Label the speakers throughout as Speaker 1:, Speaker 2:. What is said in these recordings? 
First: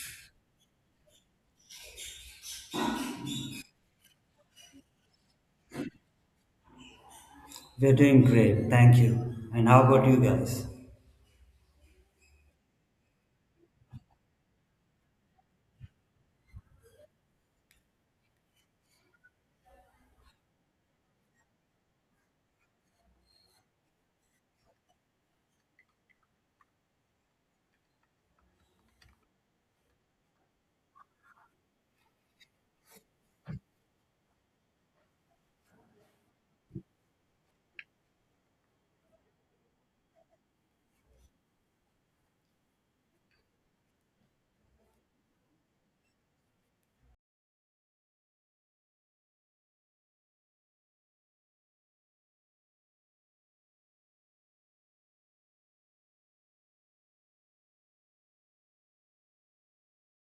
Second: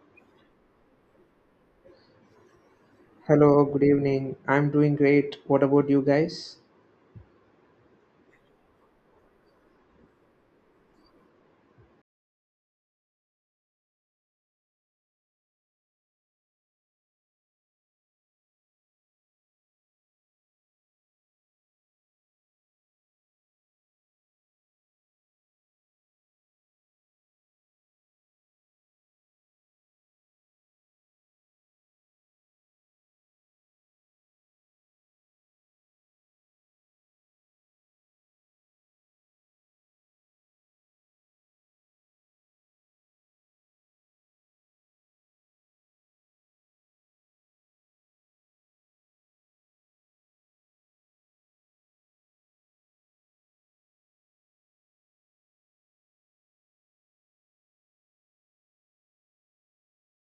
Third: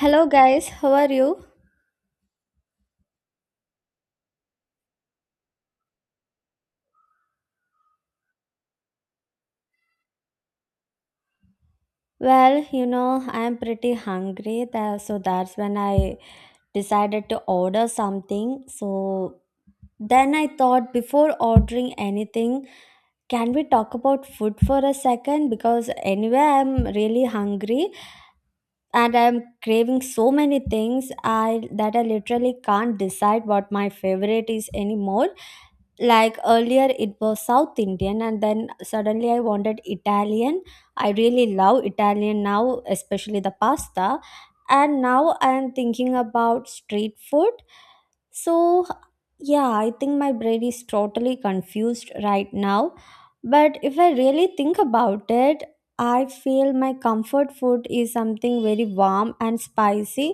Speaker 1: Hello guys, how are you?
Speaker 2: Hello, good evening. I'm doing great. What about you guys?
Speaker 3: We're doing great, thank you. And how about you guys?
Speaker 1: Well, you know, I am pretty hungry, so that's when I decided to order something. So then I thought before ordering anything, can we talk about food for a second? Because anyway, I'm really hungry and I'm craving so many things I that I literally can't decide what my favorite is anymore. Like earlier it was South Indian and then suddenly I wanted Italian. I really love Italian now, especially the pasta. And now I am thinking about street food. so yeah, I think my brain is totally confused right now. But if I really think about it, I feel my comfort food is something very warm and spicy,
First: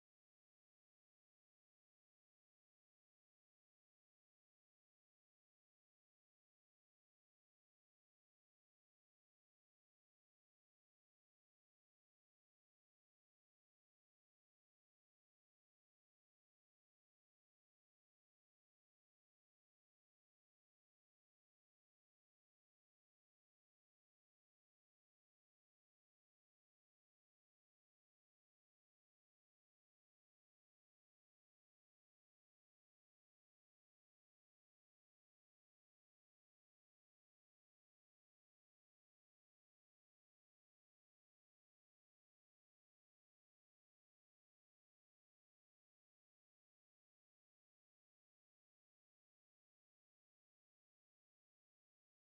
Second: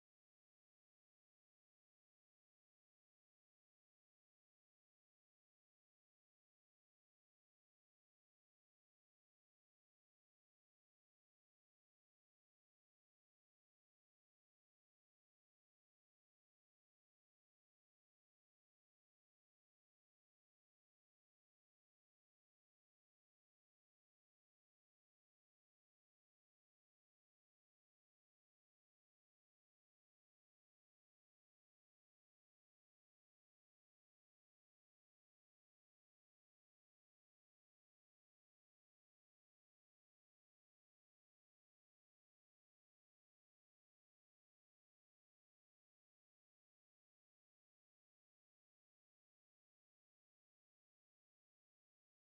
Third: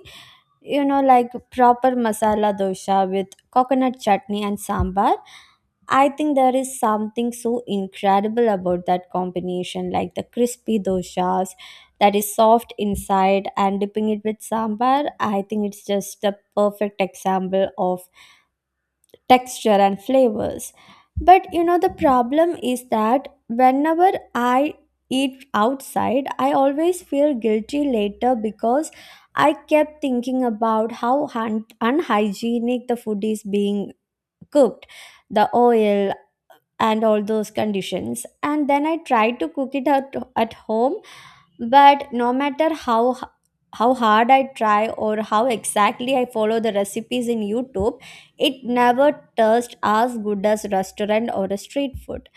Speaker 1: you know, like proper masala dosha with coconut chutney and sambar. I think there is something so incredible about that combination, like the crispy doshas that is soft inside and dipping it with sambar. I think it's just the perfect example of texture and flavors. But you know, the problem is that whenever I eat outside, I always feel guilty later because I kept thinking about how unhygienic the food is being cooked, the oil and all those conditions. And then I tried to cook it at home, but no matter how how hard I try or how exactly I follow the recipes in YouTube, it never tastes as good as restaurant or a street food.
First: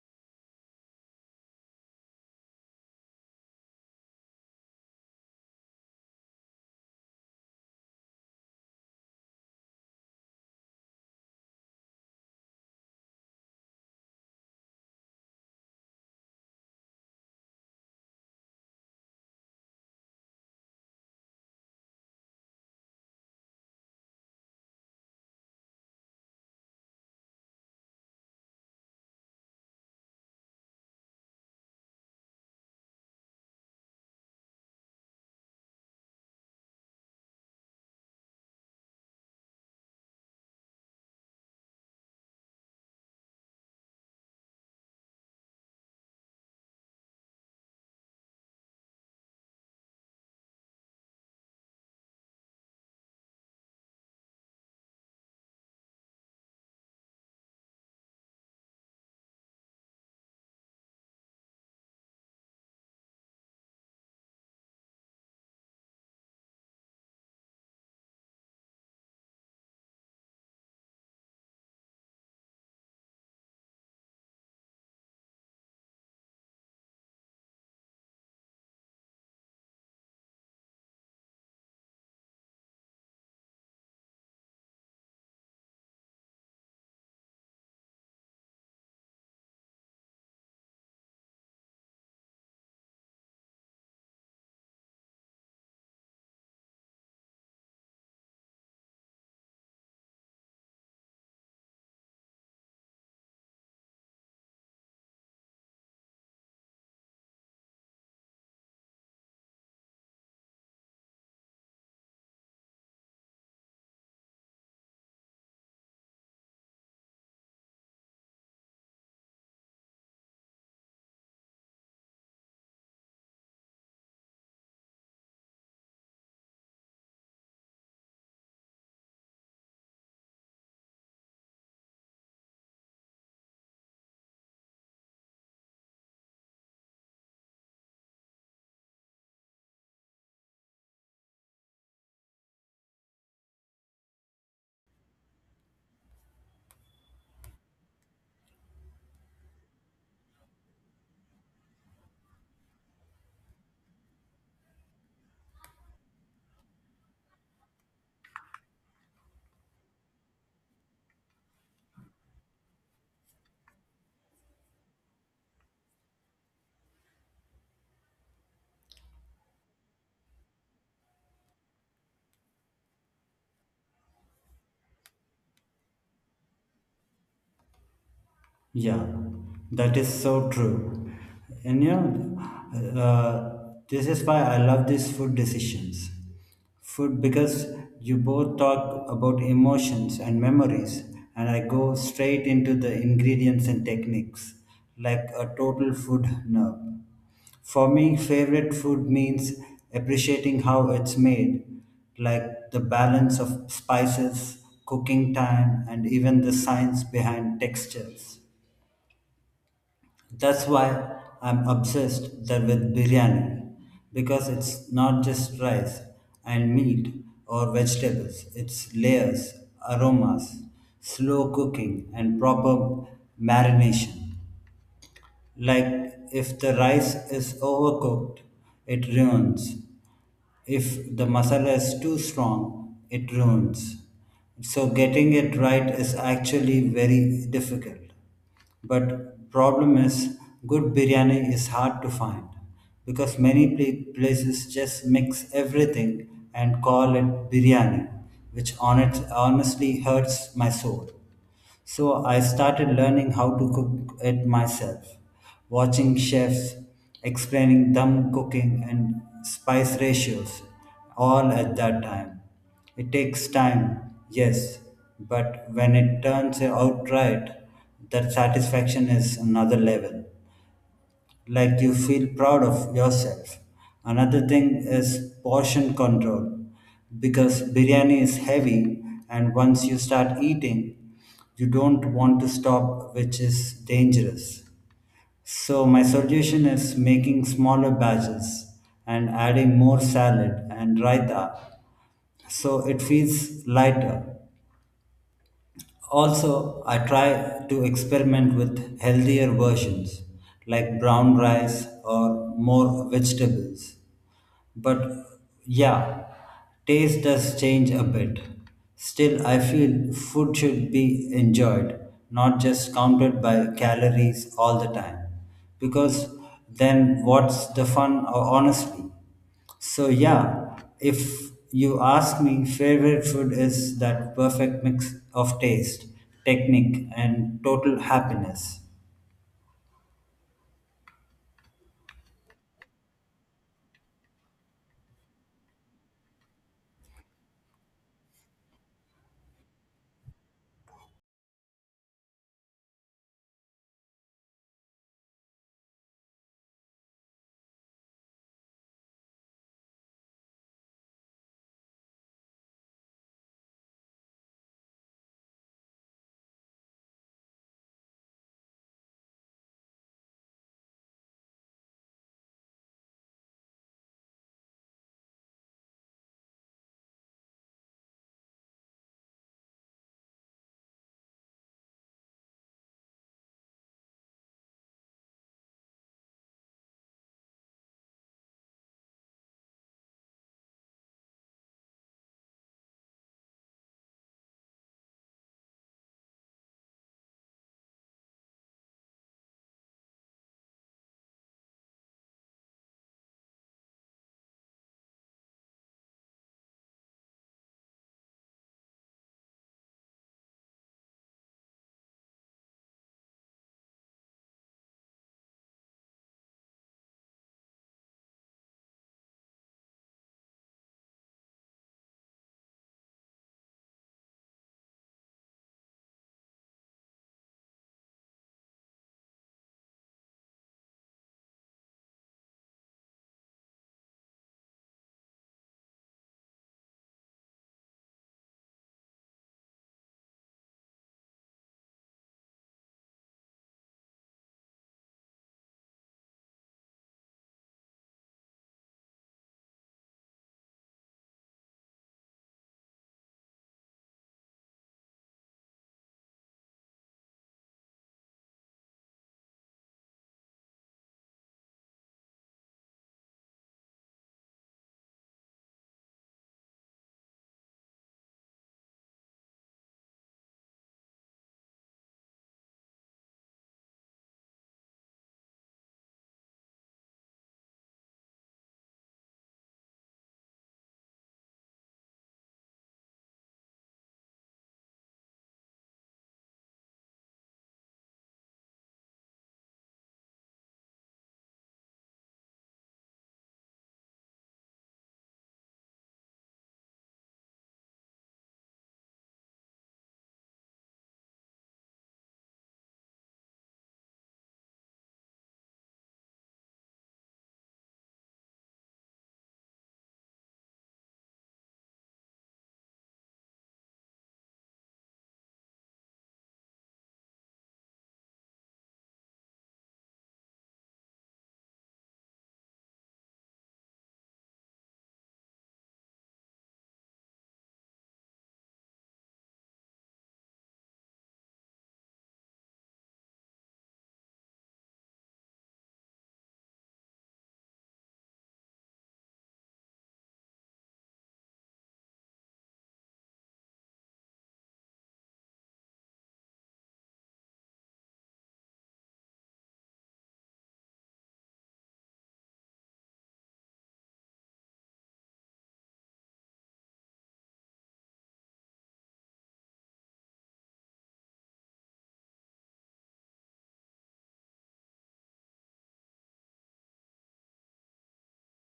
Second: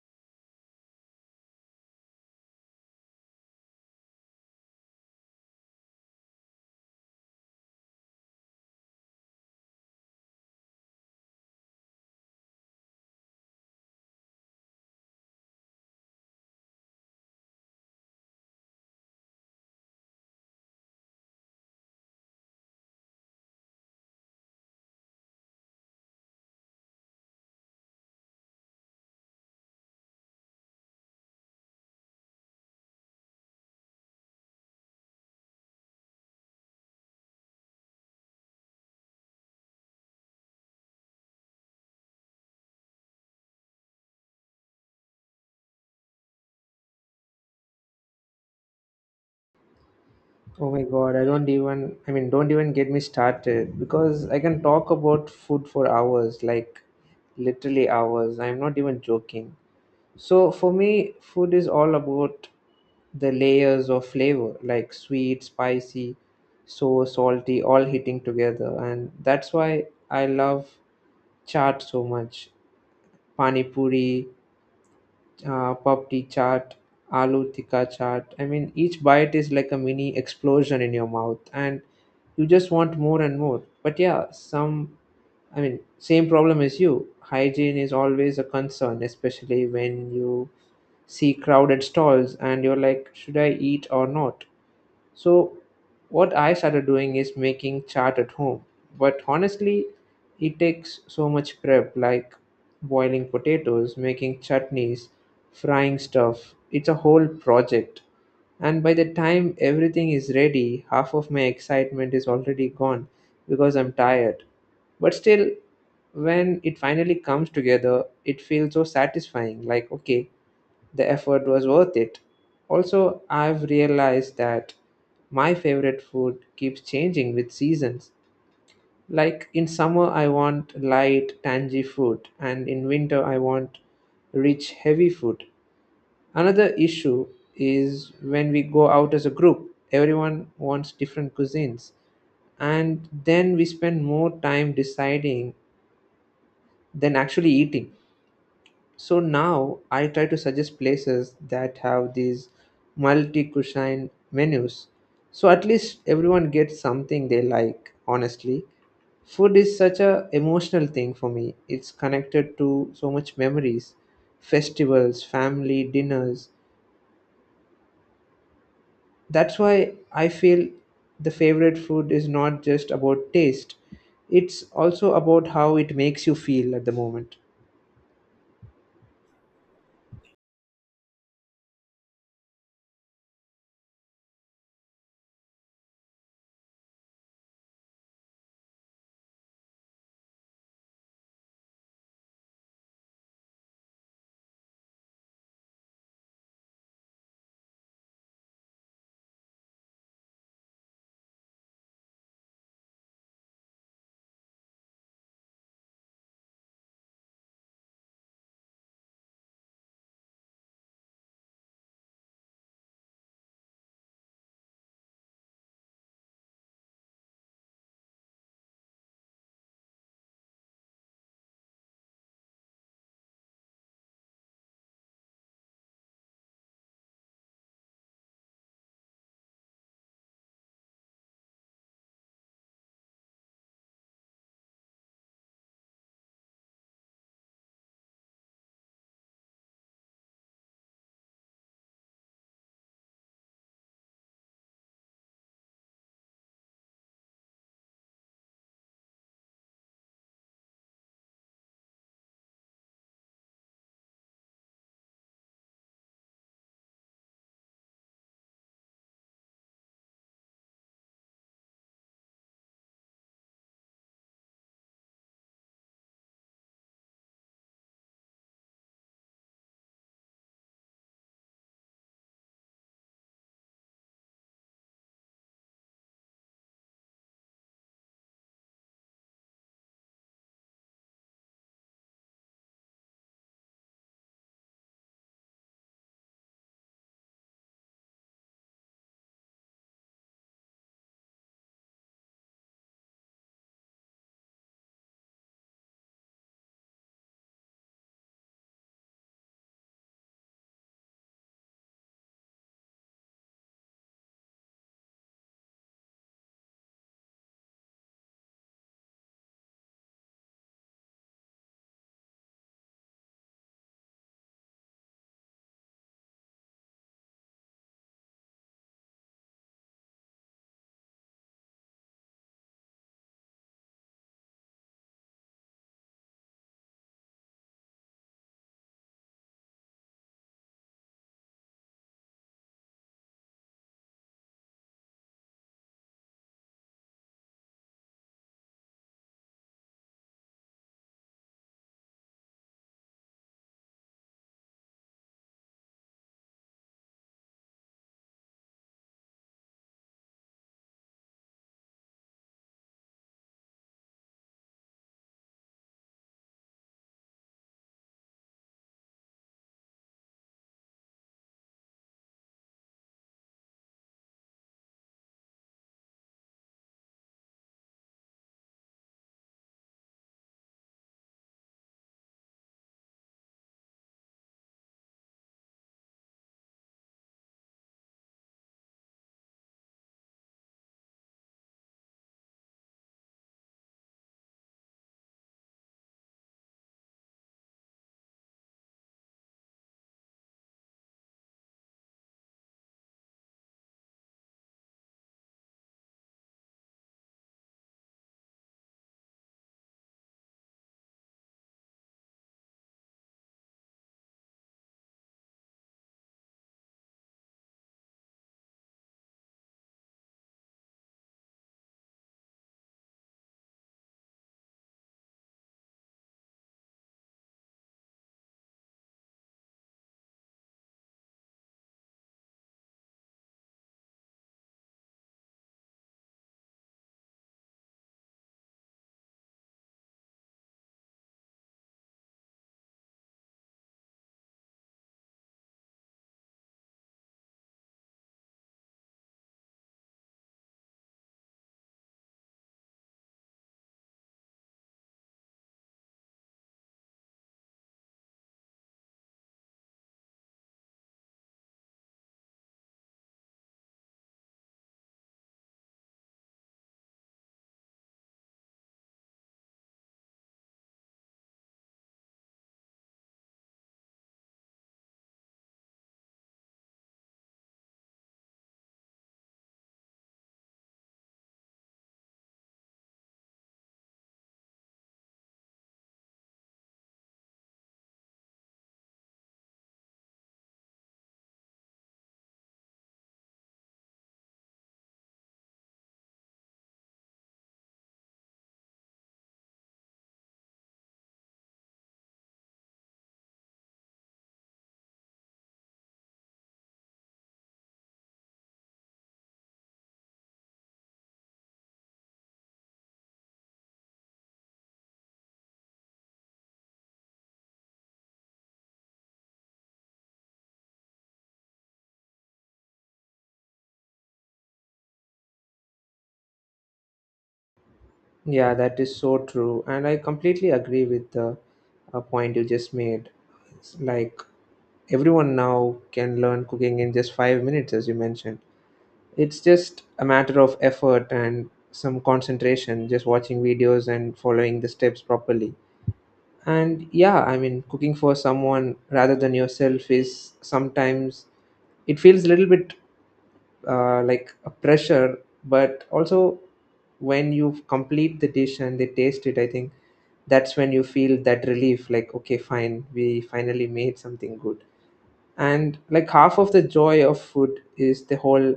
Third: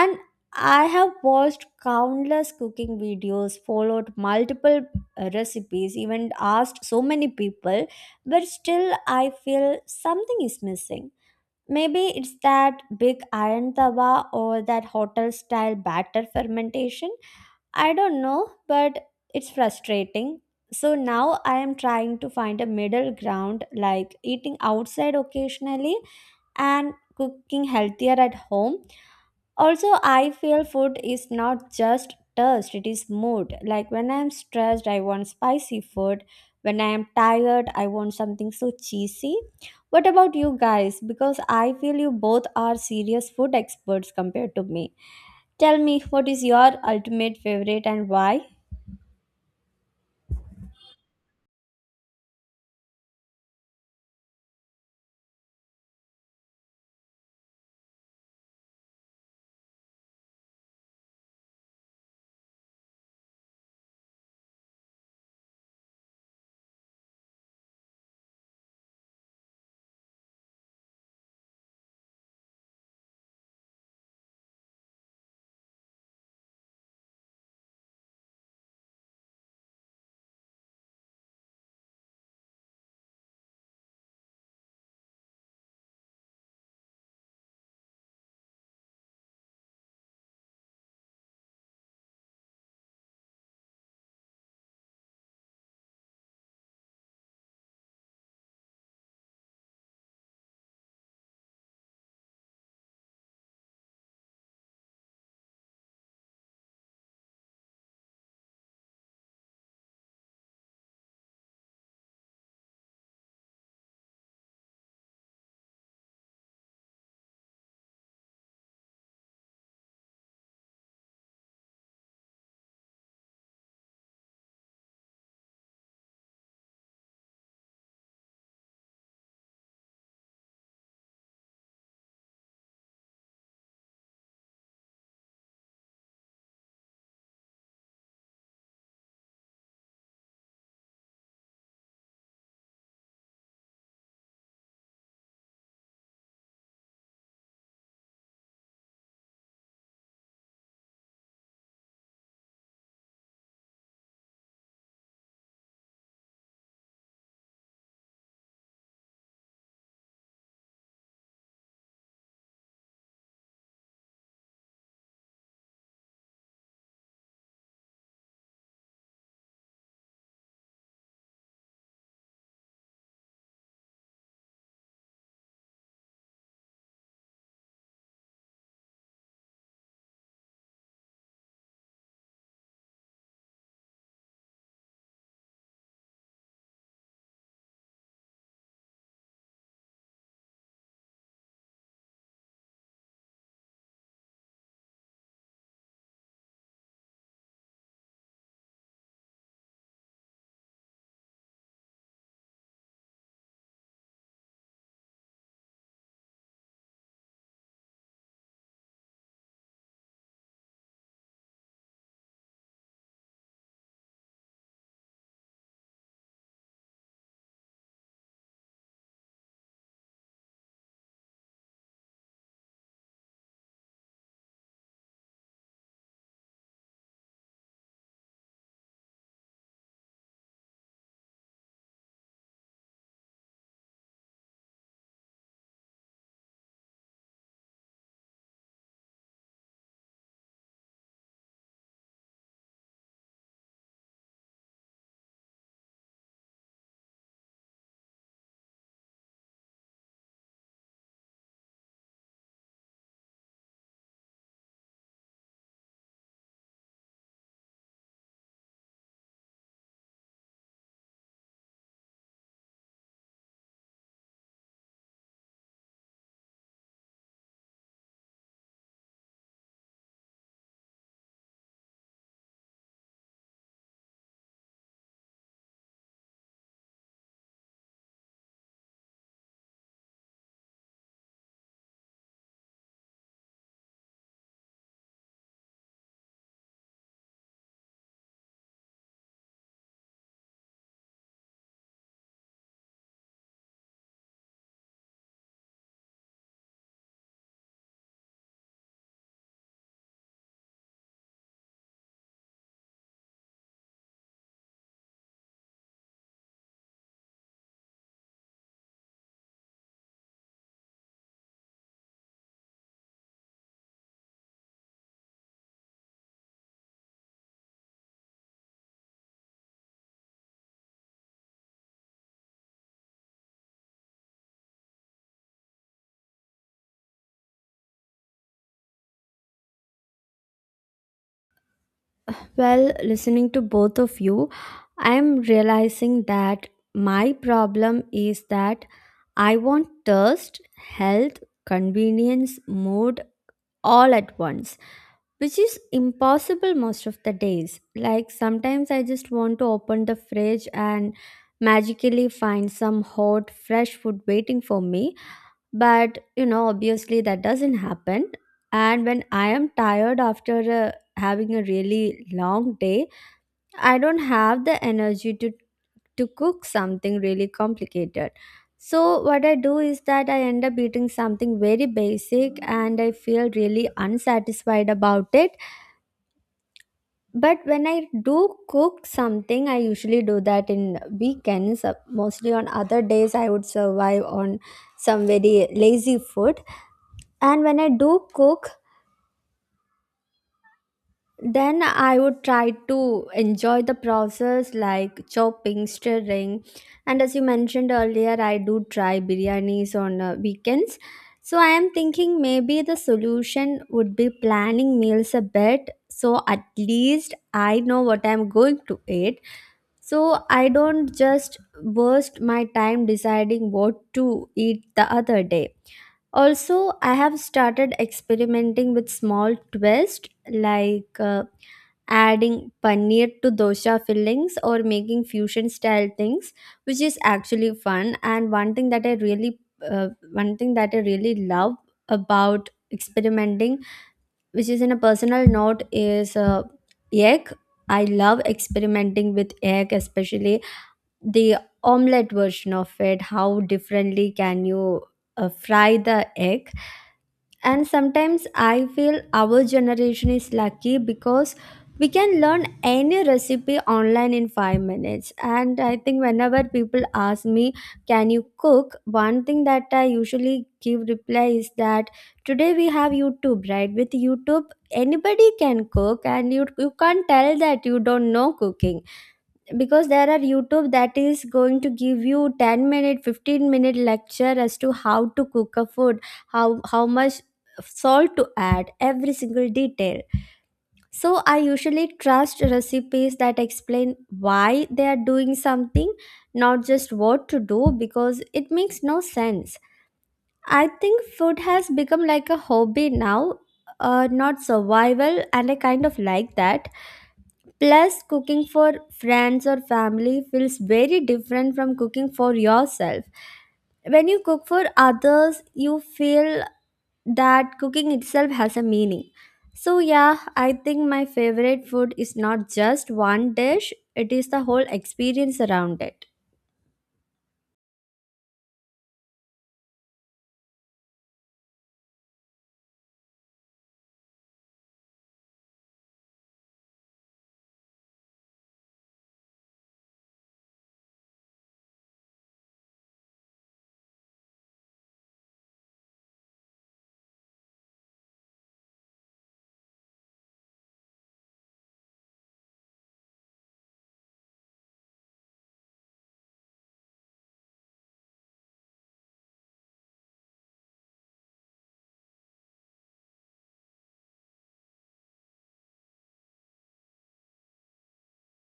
Speaker 1: And I have watched countless cooking videos, followed multiple recipes, even asked so many people, but still I feel something is missing. Maybe it's that big iron tawa or that hotel style batter fermentation. I don't know, but it's frustrating. So now I am trying to find a middle ground, like eating outside occasionally and cooking healthier at home. Also, I feel food is not just taste, it is mood. Like when I'm stressed, I want spicy food. When I am tired, I want something so cheesy. What about you guys? Because I feel you both are serious food experts compared to me. Tell me, what is your ultimate favorite and why?
Speaker 2: Oh my god, I mean don't even get me started because I can talk about food for hours, like literally hours. I'm not even joking. So for me, food is all about the layers of flavor, like sweet, spicy, so salty, all hitting together. And that's why I love chaat so much. Pani puri, papdi chaat, aloo tikka chaat. I mean, each bite is like a mini explosion in your mouth, and you just want more and more. But yeah, I mean, same problem as you. Hygiene is always a concern, especially when you see crowded stalls and you're like, should I eat or not? So, what I started doing is making chart at home. But honestly, it takes so much prep like boiling potatoes, making chutneys, frying stuff. It's a whole project. And by the time everything is ready, half of my excitement is already gone because I'm tired. But still, when it finally comes together, it feels so satisfying like, okay, the effort was worth it. Also, I've realized that my favorite food keeps changing with seasons. Like in summer, I want light, tangy food, and in winter, I want rich, heavy food. Another issue is when we go out as a group, everyone wants different cuisines, and then we spend more time deciding than actually eating. So now I try to suggest places that have these multi cuisine menus. So at least everyone gets something they like, honestly. Food is such a emotional thing for me. It's connected to so much memories, festivals, family, dinners. That's why I feel the favorite food is not just about taste. It's also about how it makes you feel at the moment.
Speaker 3: Yeah, that is so true. And you know, this is why I love these food decisions. Food because you both talk about emotions and memories, and I go straight into the ingredients and techniques like a total food nerd. For me, favorite food means appreciating how it's made, like the balance of spices, cooking time, and even the science behind textures. That's why I'm obsessed there with biryani because it's not just rice and meat or vegetables. It's layers, aromas, slow cooking and proper marination. Like if the rice is overcooked, it ruins. If the masala is too strong, it ruins. So getting it right is actually very difficult. But problem is good biryani is hard to find because many places just mix everything and call it biryani, which honestly hurts my soul. So I started learning how to cook it myself, watching chefs explaining them cooking and spice ratios all at that time. It takes time, yes, but when it turns out right, that satisfaction is another level like you feel proud of yourself. Another thing is portion control because biryani is heavy and once you start eating, you don't want to stop, which is dangerous. So, my solution is making smaller batches and adding more salad and raita so it feels lighter. Also, I try to experiment with healthier versions like brown rice or more vegetables. But yeah, taste does change a bit. Still, I feel food should be enjoyed, not just counted by calories all the time. Because then what's the fun, honestly? So yeah, if you ask me, favorite food is that perfect mix of taste, technique, and total happiness.
Speaker 1: Well, listening to both of you, I'm realizing that my problem is that I want thirst, health, convenience, mood, all at once, which is impossible most of the days. Like sometimes I just want to open the fridge and magically find some hot, fresh food waiting for me, but you know, obviously that doesn't happen. And when I am tired after having a really long day, I don't have the energy to cook something really complicated. So, what I do is that I end up eating something very basic and I feel really unsatisfied about it. But when I do cook something, I usually do that in weekends. Mostly on other days, I would survive on some very lazy food. And when I do cook, then I would try to enjoy the process, like chopping, stirring. And as you mentioned earlier, I do try biryanis on weekends. So I am thinking maybe the solution would be planning meals a bit, so at least I know what I'm going to eat, so I don't just waste my time deciding what to eat the other day. Also, I have started experimenting with small twists, like adding paneer to dosa fillings or making fusion style things, which is actually fun. And one thing that I really love about experimenting, which is in a personal note, is egg. I love experimenting with egg, especially the omelette version of it. How differently can you fry the egg? And sometimes I feel our generation is lucky because we can learn any recipe online in 5 minutes. And I think whenever people ask me, can you cook, one thing that I usually give reply is that today we have YouTube, right? With YouTube, anybody can cook, and you can't tell that you don't know cooking, because there are YouTube that is going to give you 10 minute 15-minute lecture as to how to cook a food, how much salt to add, every single detail. So I usually trust recipes that explain why they are doing something, not just what to do, because it makes no sense. I think food has become like a hobby now, not survival, and I kind of like that. Plus, cooking for friends or family feels very different from cooking for yourself. When you cook for others, you feel that cooking itself has a meaning. So, yeah, I think my favorite food is not just one dish, it is the whole experience around it.
Speaker 2: Yeah, that is so true. And I completely agree with the point you just made. It's like everyone now can learn cooking in just 5 minutes, as you mentioned. It's just a matter of effort and some concentration, just watching videos and following the steps properly. And yeah, I mean, cooking for someone rather than yourself is sometimes it feels a little bit like a pressure, but also when you complete the dish and they taste it, I think that's when you feel that relief like, okay, fine, we finally made something good. And like half of the joy of food is the whole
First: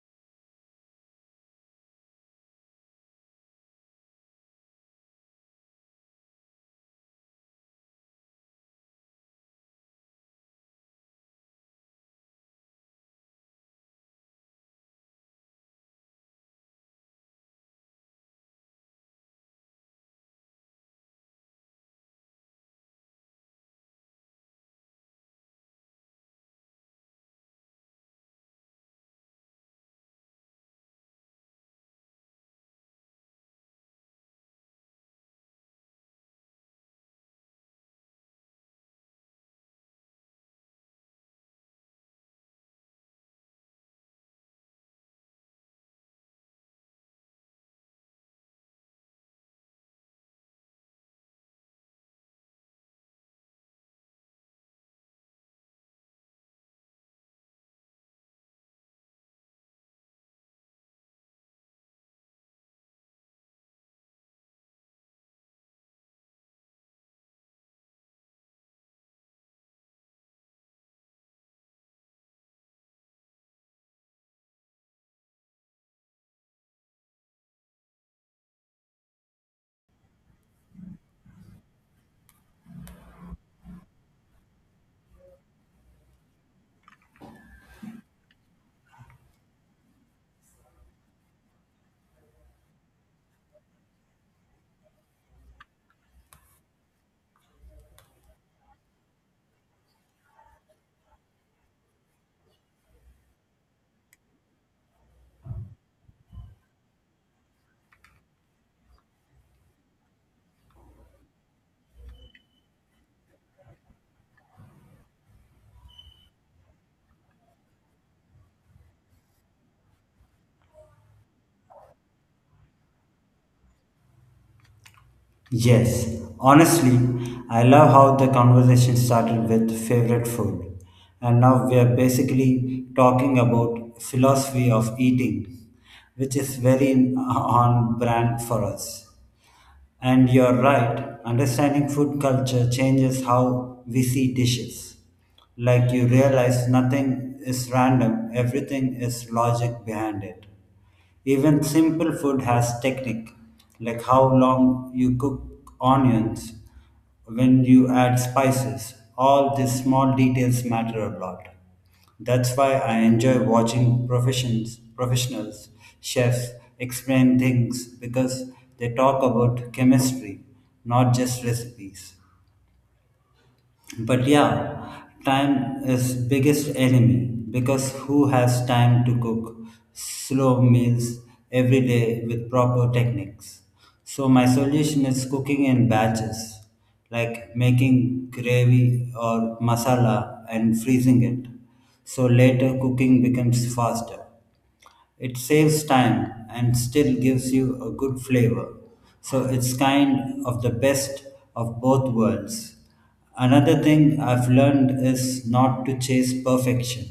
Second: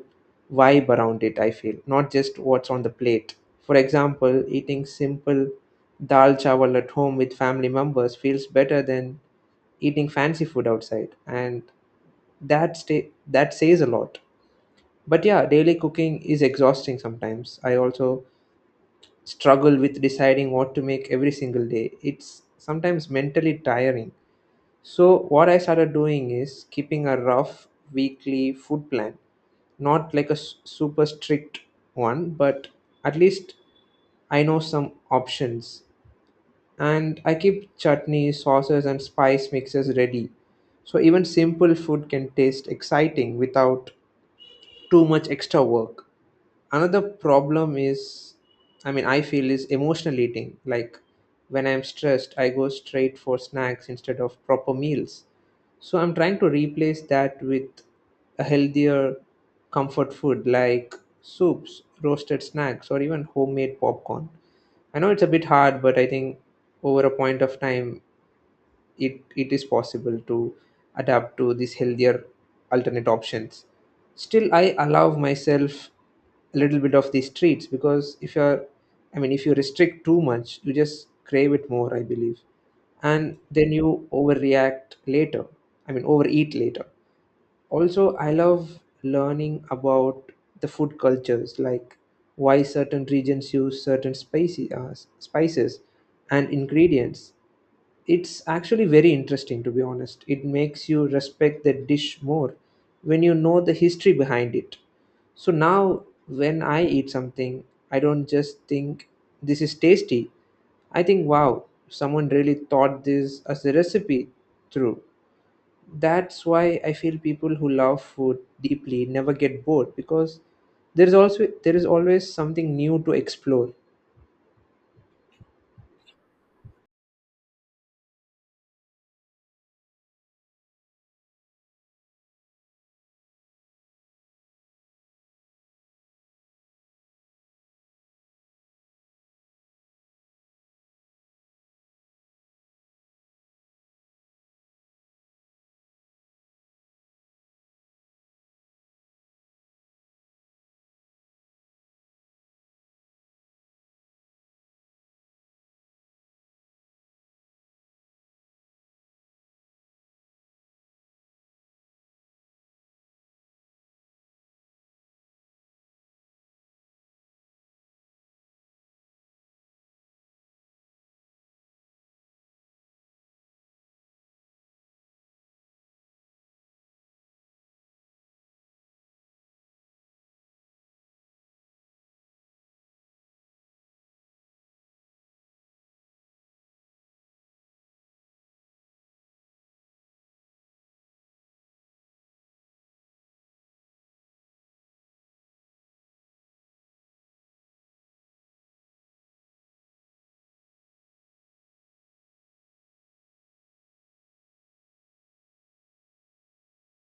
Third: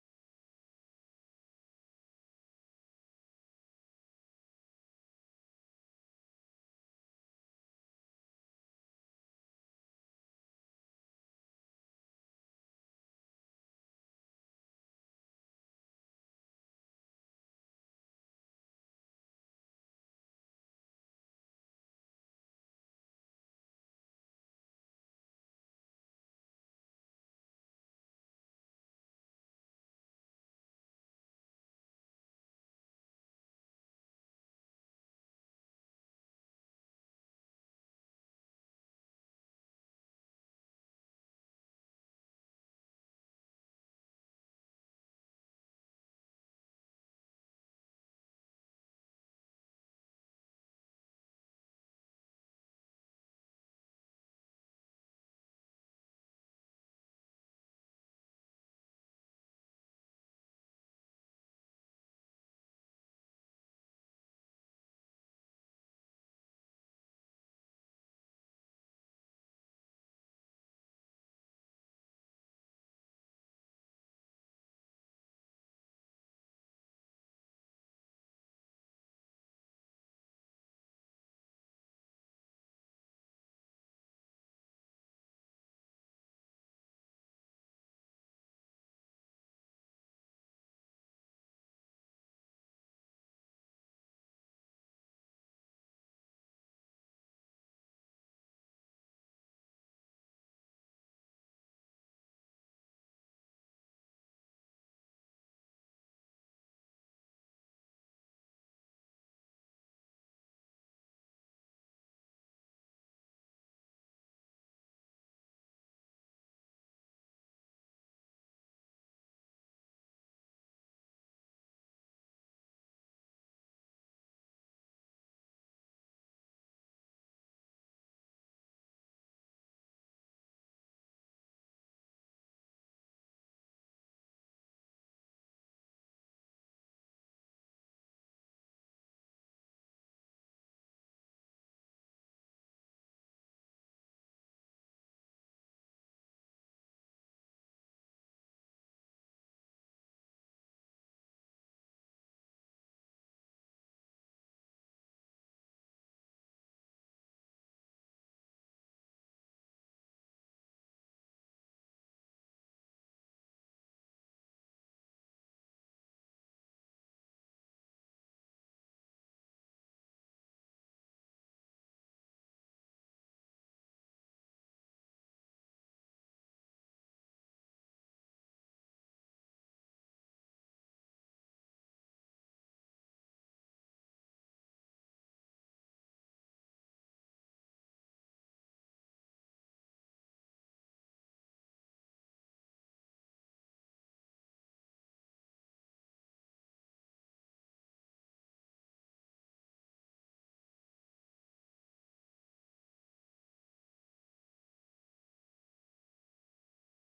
Speaker 2: vibe around it, I feel, not just what's on the plate. For example, eating simple dal chawal at home with family members feels better than eating fancy food outside, and that says a lot. But yeah, daily cooking is exhausting. Sometimes I also struggle with deciding what to make every single day. It's sometimes mentally tiring. So what I started doing is keeping a rough weekly food plan, not like a super strict one, but at least I know some options. And I keep chutneys, sauces, and spice mixes ready, so even simple food can taste exciting without too much extra work. Another problem is, I mean I feel, is emotional eating. Like when I'm stressed, I go straight for snacks instead of proper meals. So I'm trying to replace that with a healthier comfort food like soups, roasted snacks, or even homemade popcorn. I know it's a bit hard, but I think over a point of time, it is possible to adapt to these healthier alternate options. Still, I allow myself a little bit of these treats because if you're I mean if you restrict too much, you just crave it more, I believe, and then you overreact later, I mean overeat later. Also, I love learning about the food cultures, like why certain regions use certain spices and ingredients. It's actually very interesting, to be honest. It makes you respect the dish more when you know the history behind it. So now, when I eat something, I don't just think this is tasty. I think, wow, someone really thought this as a recipe through. That's why I feel people who love food deeply never get bored because there is always something new to explore.
Speaker 3: Yes, honestly, I love how the conversation started with favorite food, and now we are basically talking about philosophy of eating, which is very on brand for us. And you're right, understanding food culture changes how we see dishes. Like you realize nothing is random, everything is logic behind it. Even simple food has technique, like how long you cook onions, when you add spices. All these small details matter a lot. That's why I enjoy watching professionals, chefs explain things because they talk about chemistry, not just recipes. But yeah, time is biggest enemy because who has time to cook slow meals every day with proper techniques? So my solution is cooking in batches, like making gravy or masala and freezing it. So later cooking becomes faster. It saves time and still gives you a good flavor. So it's kind of the best of both worlds. Another thing I've learned is not to chase perfection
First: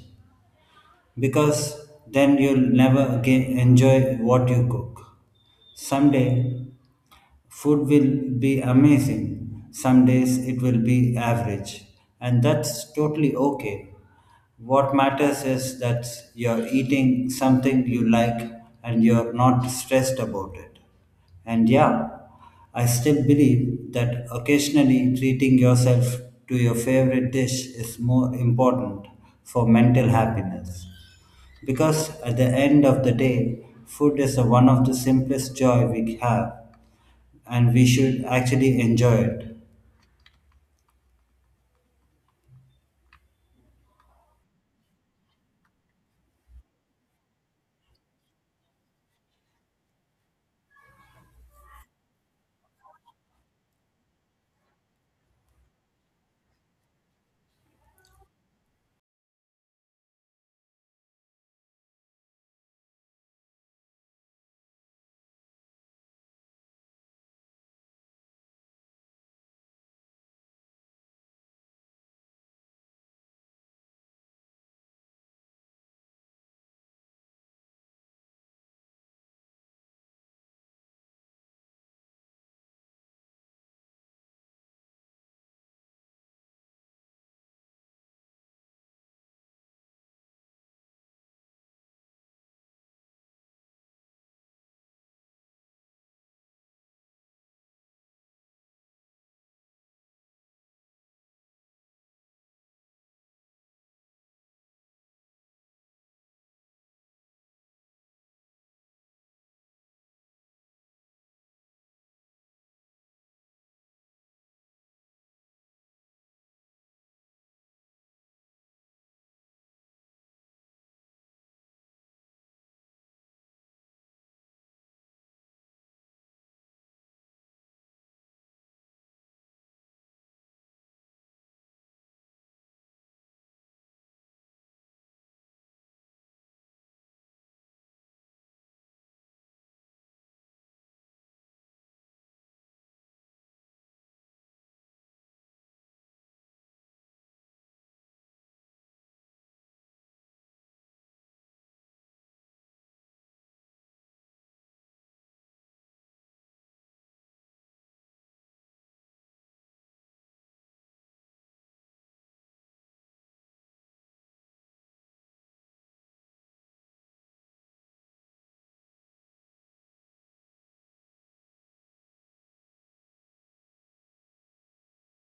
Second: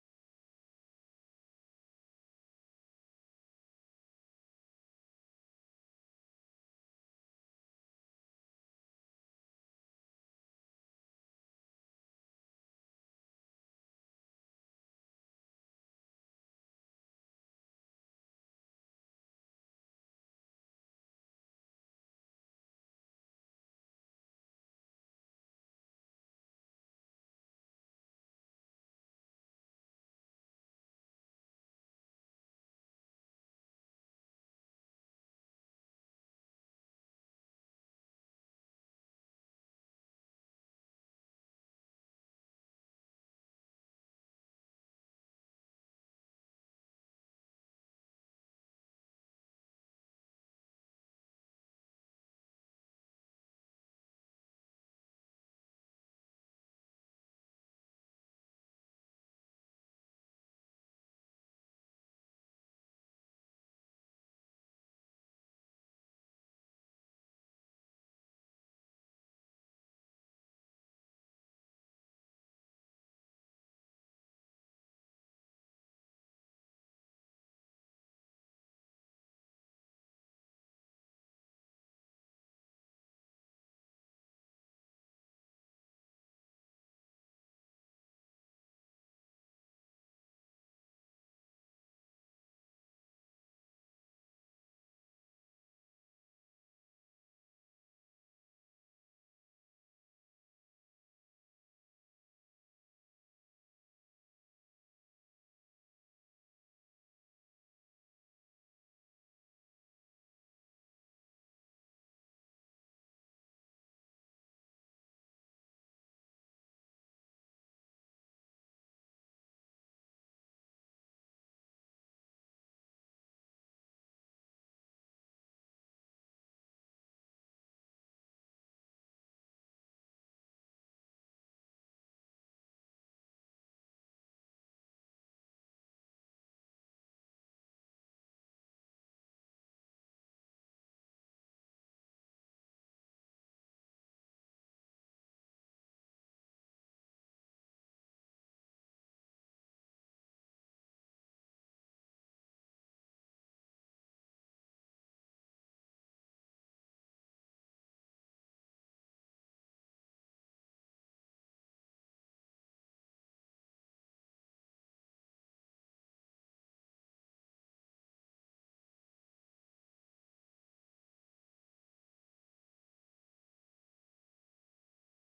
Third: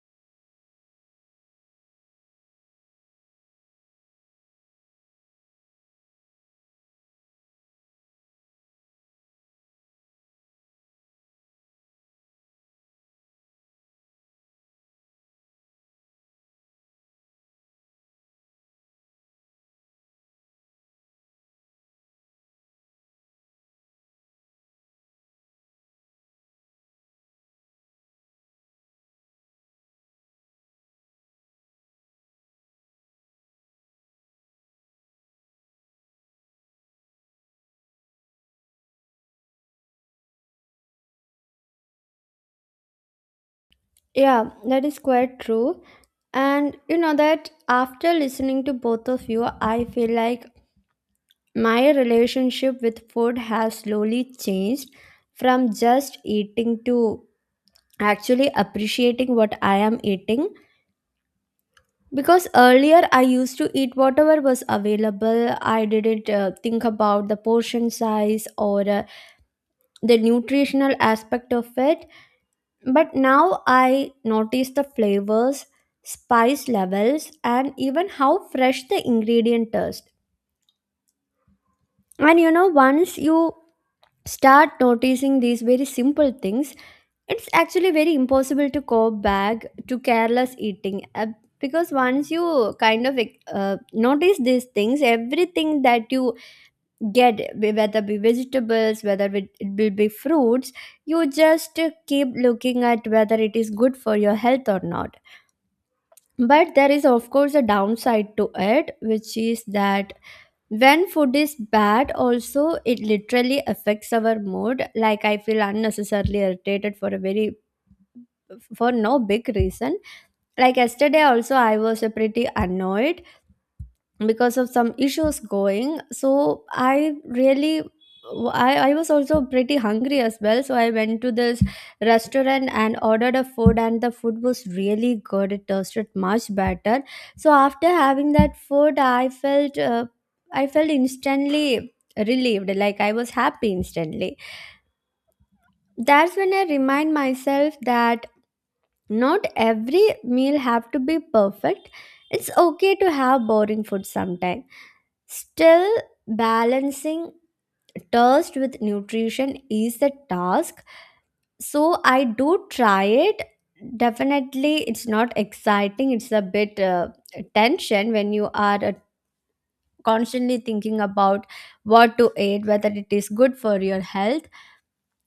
Speaker 3: because then you'll never again enjoy what you cook. Someday food will be amazing, some days it will be average, and that's totally okay. What matters is that you're eating something you like and you're not stressed about it. And yeah, I still believe that occasionally treating yourself to your favorite dish is more important for mental happiness. Because at the end of the day, food is one of the simplest joy we have, and we should actually enjoy it.
Speaker 1: Yeah, that is quite true. And you know that after listening to both of you, I feel like my relationship with food has slowly changed from just eating to actually appreciating what I am eating. Because earlier I used to eat whatever was available, I didn't think about the portion size or the nutritional aspect of it. But now I notice the flavors, spice levels, and even how fresh the ingredient is. And you know, once you start noticing these very simple things, it's actually very impossible to go back to careless eating, because once you kind of like, notice these things, everything that you get, whether be vegetables, whether it will be fruits, you just keep looking at whether it is good for your health or not. But there is of course a downside to it, which is that when food is bad also, it literally affects our mood. Like I feel unnecessarily irritated for a very for no big reason. Like yesterday also I was pretty annoyed because of some issues going. So I really I was also pretty hungry as well, so I went to this restaurant and ordered a food, and the food was really good, it tasted much better. So after having that food, I felt I felt instantly relieved, like I was happy instantly. That's when I remind myself that not every meal have to be perfect. It's okay to have boring food sometimes. Still, balancing thirst with nutrition is a task. So I do try it. Definitely, it's not exciting. It's a bit tension when you are constantly thinking about what to eat, whether it is good for your health.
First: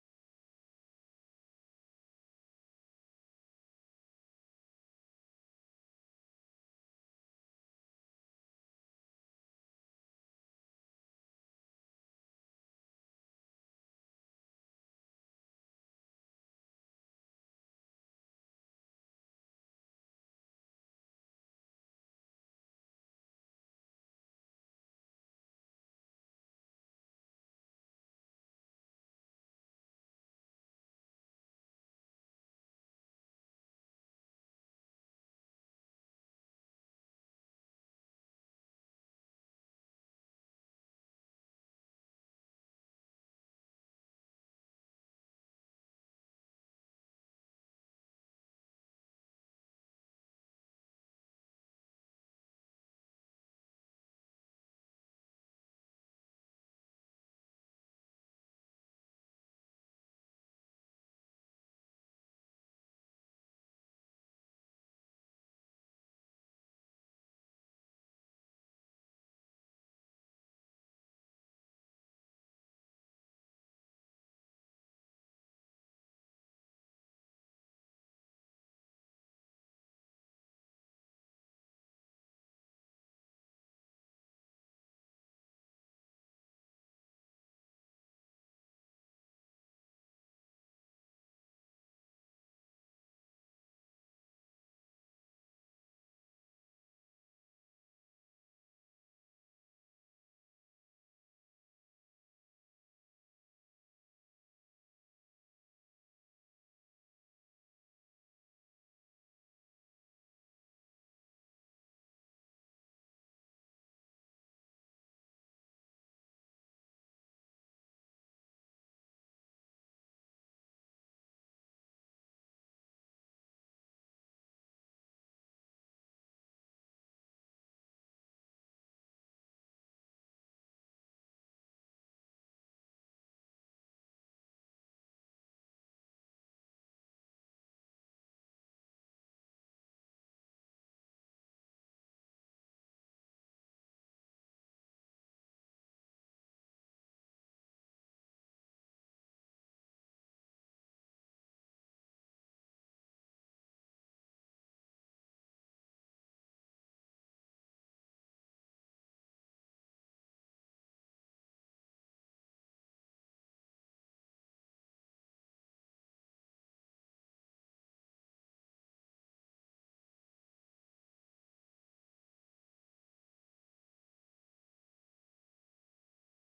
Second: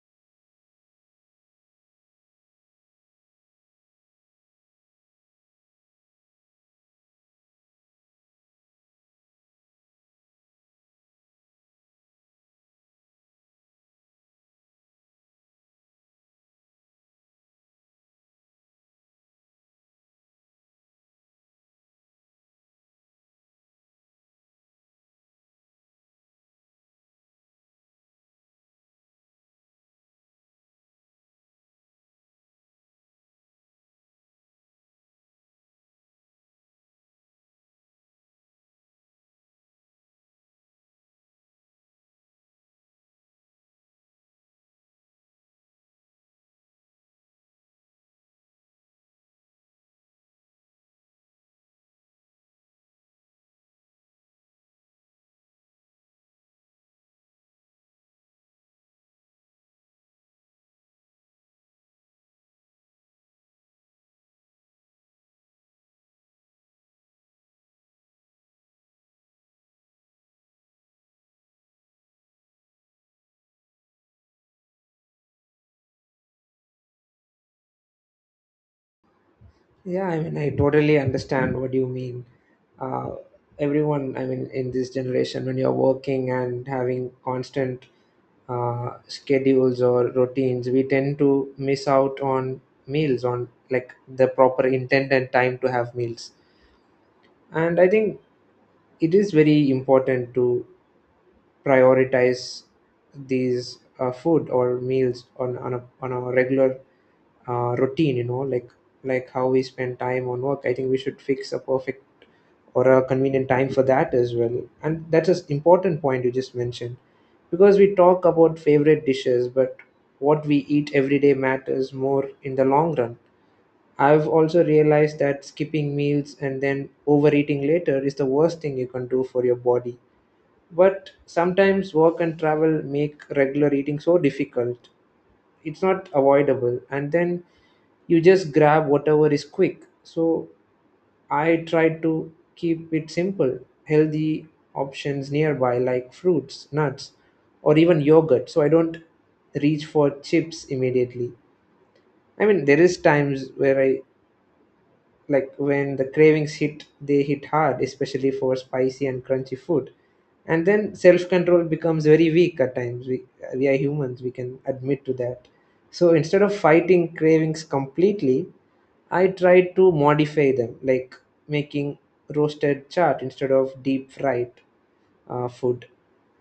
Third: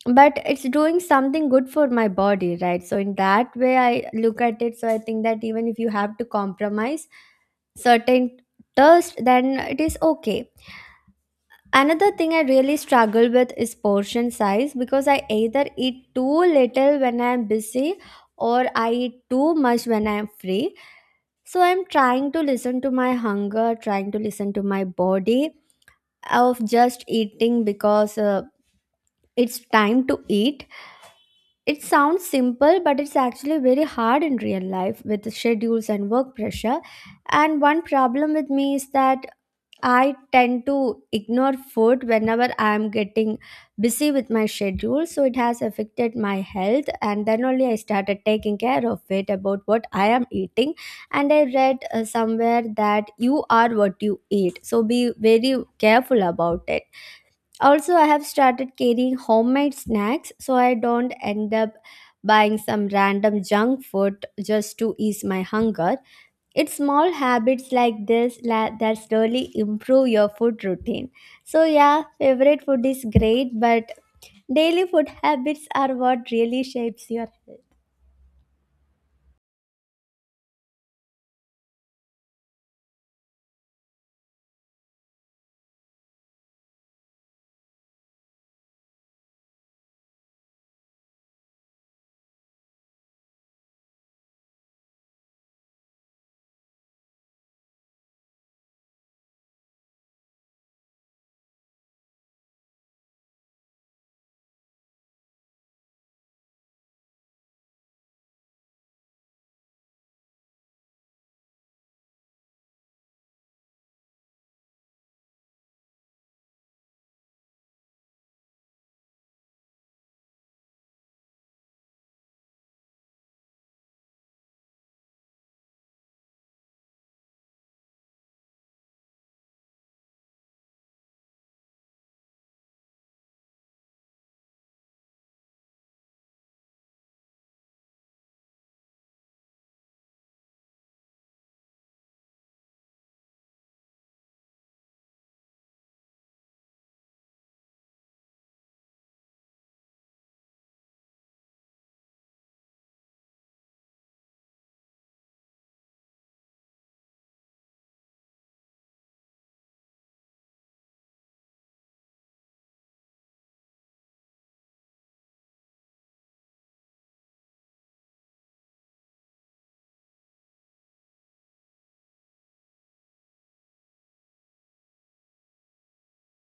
Speaker 1: But it's doing something good for my body, right? So in that way, I look at it. So I think that even if you have to compromise certain thirst, then it is okay. Another thing I really struggle with is portion size, because I either eat too little when I'm busy or I eat too much when I'm free. So I'm trying to listen to my hunger, trying to listen to my body, of just eating because it's time to eat. It sounds simple, but it's actually very hard in real life with schedules and work pressure. And one problem with me is that I tend to ignore food whenever I am getting busy with my schedule. So it has affected my health. And then only I started taking care of it about what I am eating. And I read somewhere that you are what you eat. So be very careful about it. Also, I have started carrying homemade snacks so I don't end up buying some random junk food just to ease my hunger. It's small habits like this that slowly improve your food routine. So, yeah, favorite food is great, but daily food habits are what really shapes your health.
Speaker 2: Yeah, I mean, I totally understand what you mean. Uh, Everyone, I mean, in this generation, when you're working and having constant schedules or routines, we tend to miss out on meals, on like the proper intent and time to have meals. And I think it is very important to prioritize these food or meals on a regular routine, you know, like how we spend time on work. I think we should fix a perfect or a convenient time for that as well. And that's an important point you just mentioned, because we talk about favorite dishes, but what we eat every day matters more in the long run. I've also realized that skipping meals and then overeating later is the worst thing you can do for your body. But sometimes work and travel make regular eating so difficult. It's not avoidable, and then you just grab whatever is quick. So I try to keep it simple, healthy options nearby, like fruits, nuts, or even yogurt, so I don't reach for chips immediately. I mean, there is times where I, like when the cravings hit, they hit hard, especially for spicy and crunchy food. And then self-control becomes very weak at times. We are humans, we can admit to that. So instead of fighting cravings completely, I try to modify them, like making roasted chart instead of deep fried food.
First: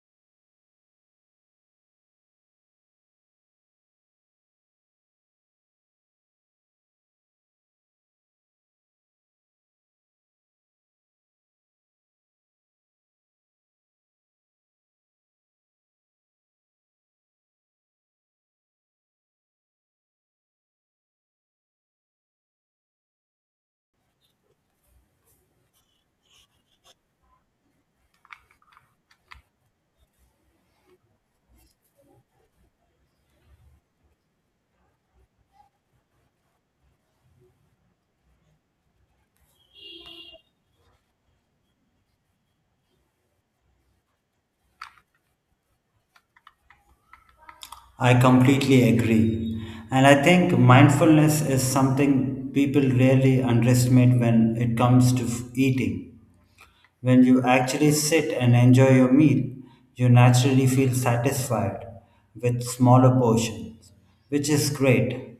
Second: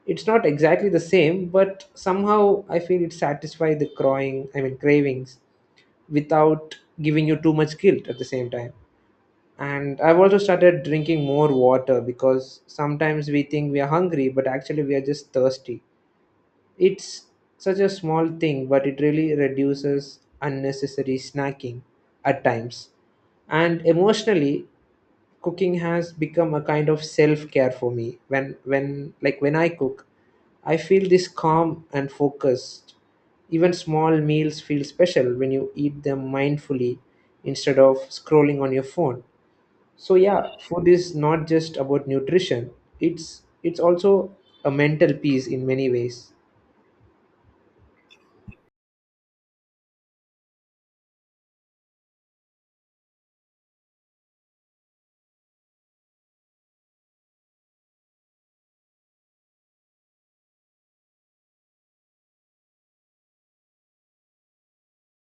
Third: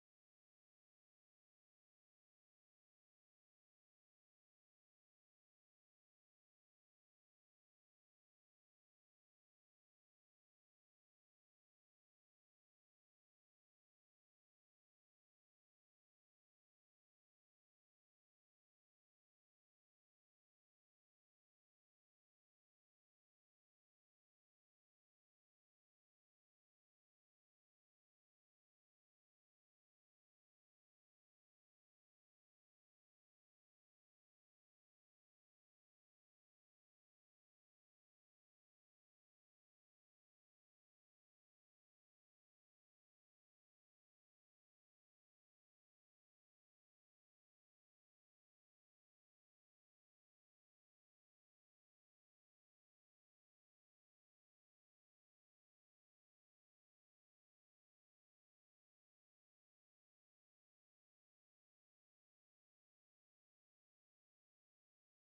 Speaker 2: It's not exactly the same, but somehow I feel it satisfies the crying, I mean cravings, without giving you too much guilt at the same time. And I've also started drinking more water because sometimes we think we are hungry, but actually we are just thirsty. It's such a small thing, but it really reduces unnecessary snacking at times. And emotionally, cooking has become a kind of self care for me. When I cook, I feel this calm and focused. Even small meals feel special when you eat them mindfully instead of scrolling on your phone. So yeah, food is not just about nutrition, it's also a mental piece in many ways.
Speaker 3: I completely agree. And I think mindfulness is something people really underestimate when it comes to eating. When you actually sit and enjoy your meal, you naturally feel satisfied with smaller portions, which is great.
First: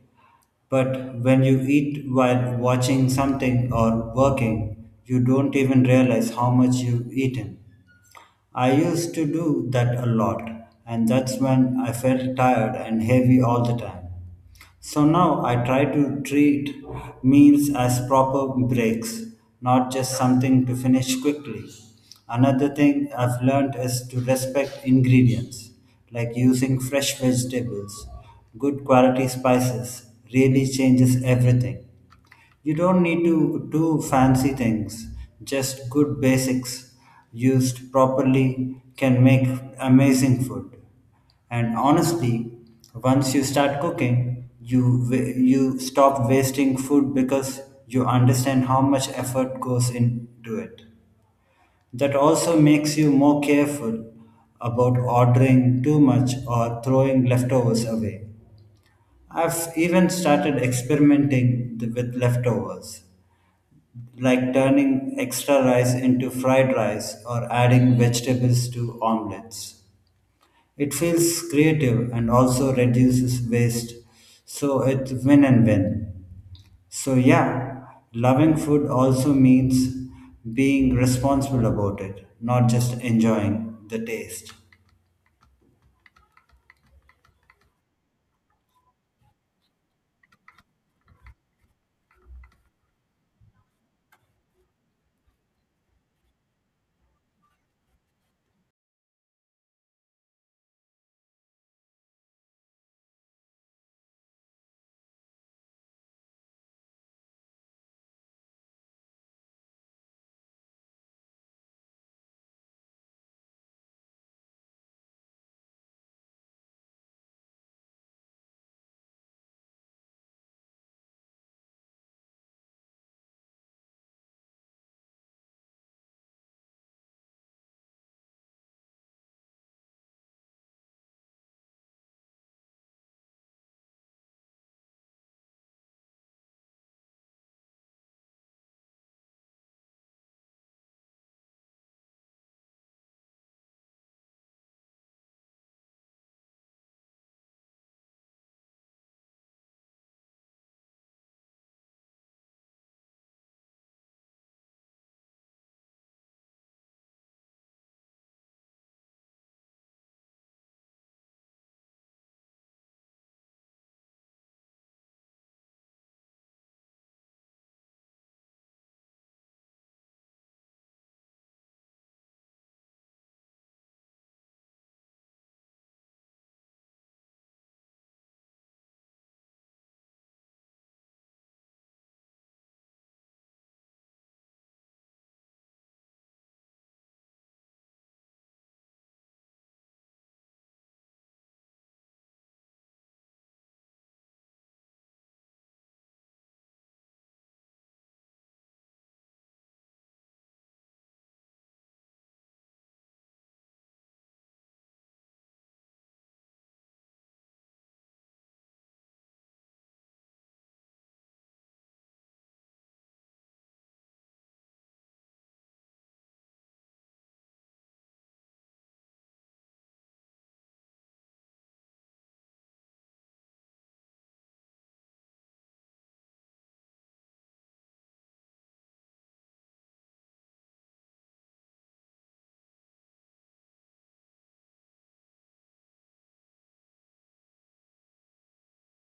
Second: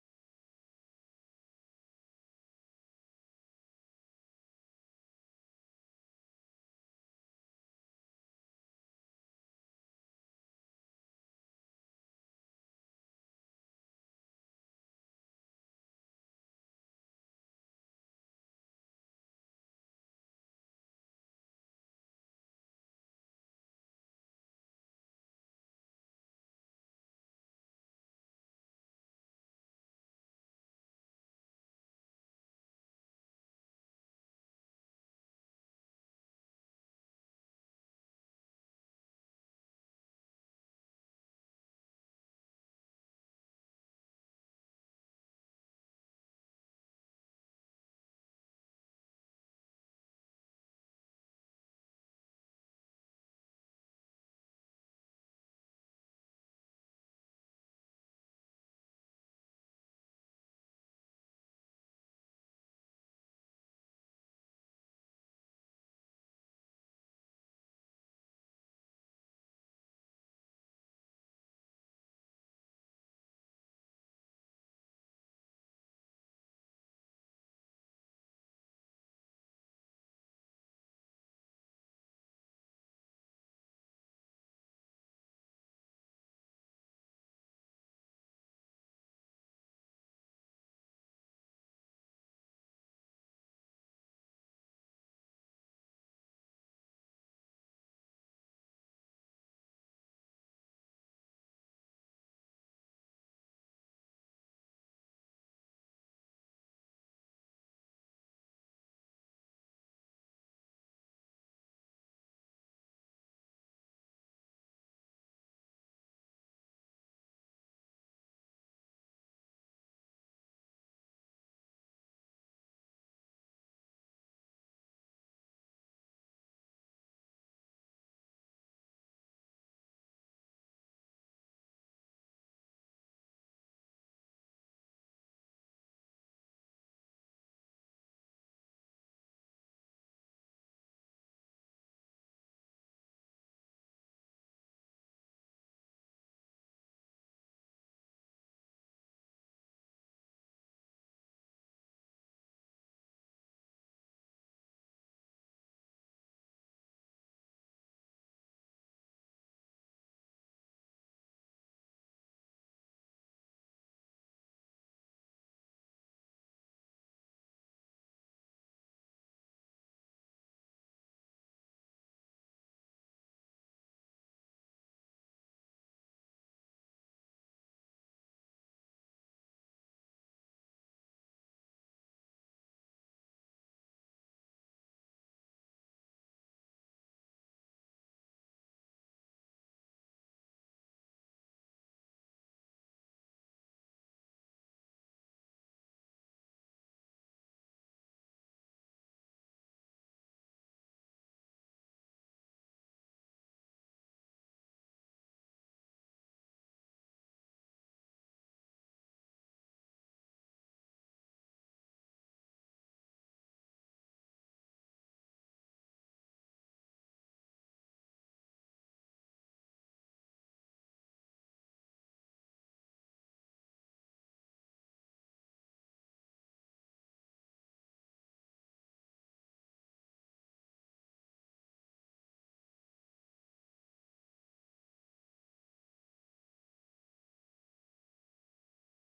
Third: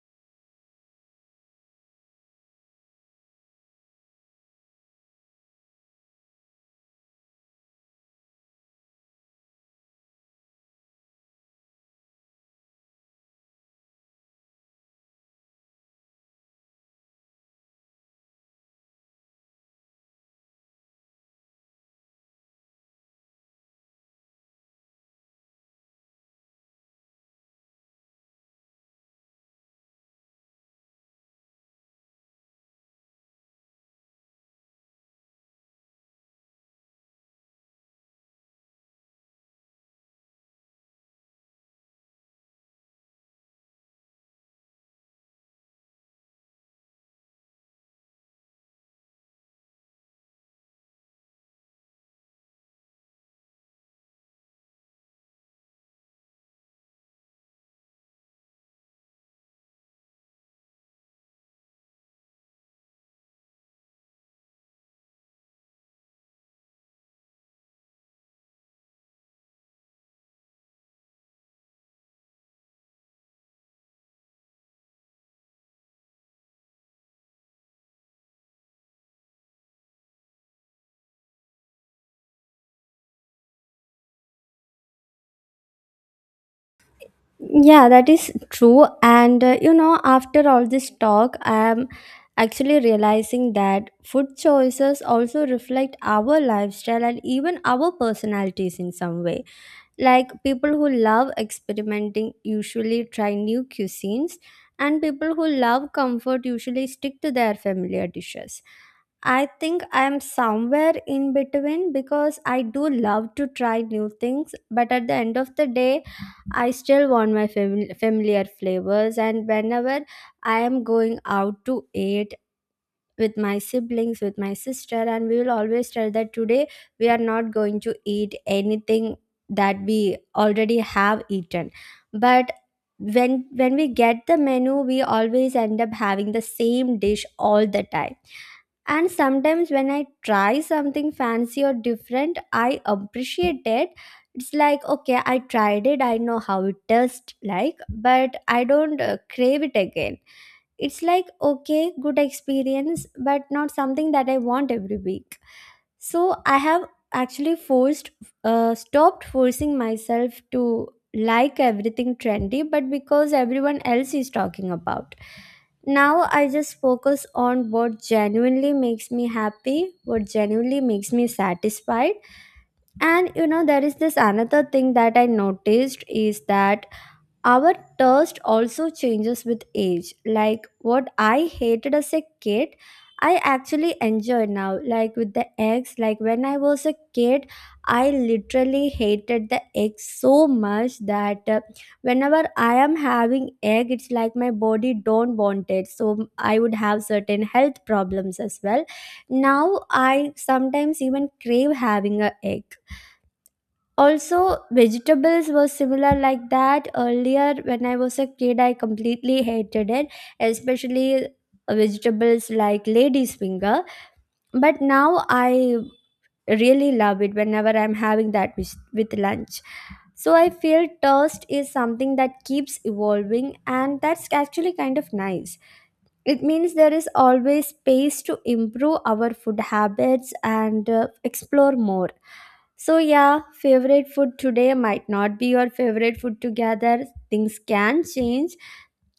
Speaker 3: But when you eat while watching something or working, you don't even realize how much you've eaten. I used to do that a lot, and that's when I felt tired and heavy all the time. So now I try to treat meals as proper breaks, not just something to finish quickly. Another thing I've learned is to respect ingredients, like using fresh vegetables, good quality spices, really changes everything. You don't need to do fancy things, just good basics used properly can make amazing food. And honestly, once you start cooking, you you stop wasting food because you understand how much effort goes into it. That also makes you more careful about ordering too much or throwing leftovers away. I've even started experimenting with leftovers like turning extra rice into fried rice or adding vegetables to omelets. It feels creative and also reduces waste, so it's win and win. So, yeah, loving food also means being responsible about it, not just enjoying the taste.
Speaker 1: Yeah, that is true. And you know, after all this talk, I am actually realizing that food choices also reflect our lifestyle and even our personalities in some way. Like people who love experimenting usually try new cuisines, and people who love comfort usually stick to their familiar dishes. I think I'm somewhere in between because I do love to try new things, but at the end of the day, I still want my familiar flavors. And whenever I am going out to eat with my siblings, with my sister, and we will always tell that today we are not going to eat anything that we already have eaten. But when we get the menu, we always end up having the same dish all the time. And sometimes when I try something fancy or different, I appreciate it. It's like, okay, I tried it, I know how it tastes like, but I don't crave it again. It's like okay, good experience, but not something that I want every week. So I have actually forced stopped forcing myself to like everything trendy but because everyone else is talking about. Now I just focus on what genuinely makes me happy, what genuinely makes me satisfied. And you know, there is this another thing that I noticed is that our taste also changes with age. Like what I hated as a kid, I actually enjoy now. Like with the eggs, like when I was a kid, I literally hated the eggs so much that whenever I am having egg, it's like my body don't want it. So I would have certain health problems as well. Now I sometimes even crave having a egg. Also vegetables were similar like that. Earlier when I was a kid, I completely hated it, especially vegetables like lady's finger. But now I really love it whenever I'm having that with lunch. So I feel toast is something that keeps evolving, and that's actually kind of nice. It means there is always space to improve our food habits and explore more. So, yeah, favorite food today might not be your favorite food together. Things can change,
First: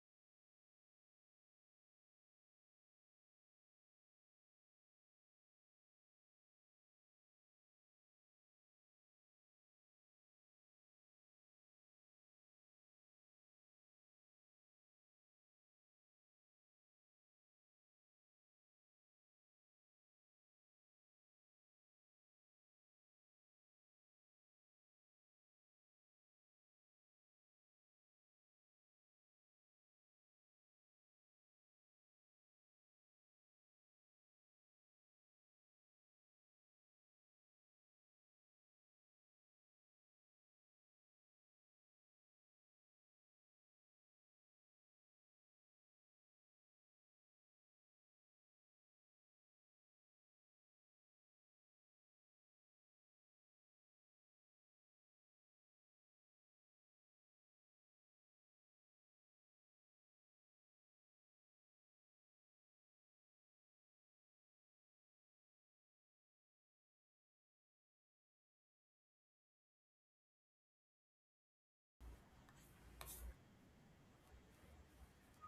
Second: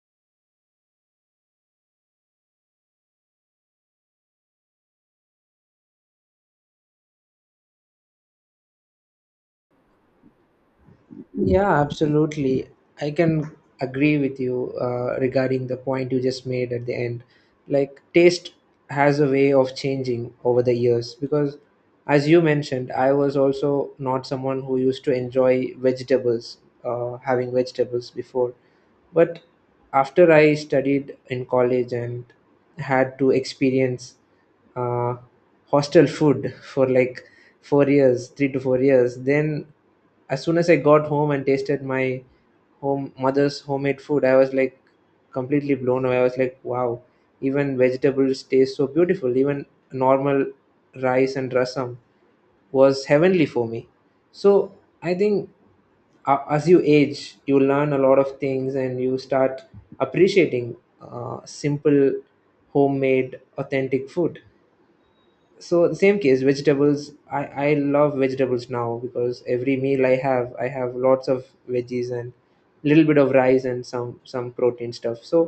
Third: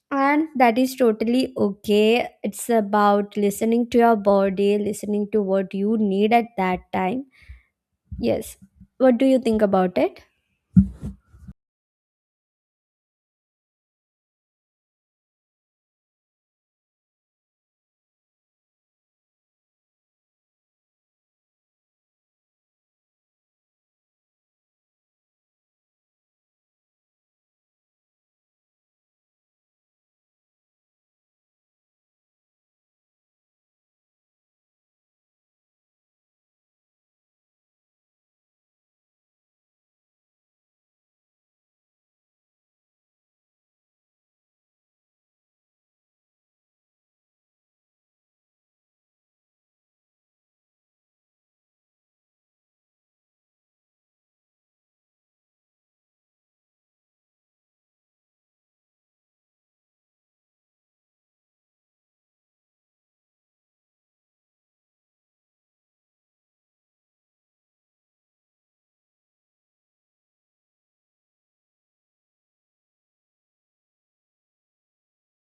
Speaker 1: and that is totally okay. It's about listening to your body, listening to what you need at that time. Yes. What do you think about it?
Speaker 2: Yeah, absolutely. I can agree with you regarding the point you just made at the end. Like taste has a way of changing over the years because, as you mentioned, I was also not someone who used to enjoy vegetables, having vegetables before. But after I studied in college and had to experience uh, hostel food for like 4 years, 3 to 4 years. Then, as soon as I got home and tasted my home mother's homemade food, I was like completely blown away. I was like, wow, even vegetables taste so beautiful. Even normal rice and rasam was heavenly for me. So I think, as you age, you learn a lot of things and you start appreciating simple, homemade, authentic food. So the same case vegetables, I love vegetables now because every meal I have, I have lots of veggies and little bit of rice and some protein stuff. So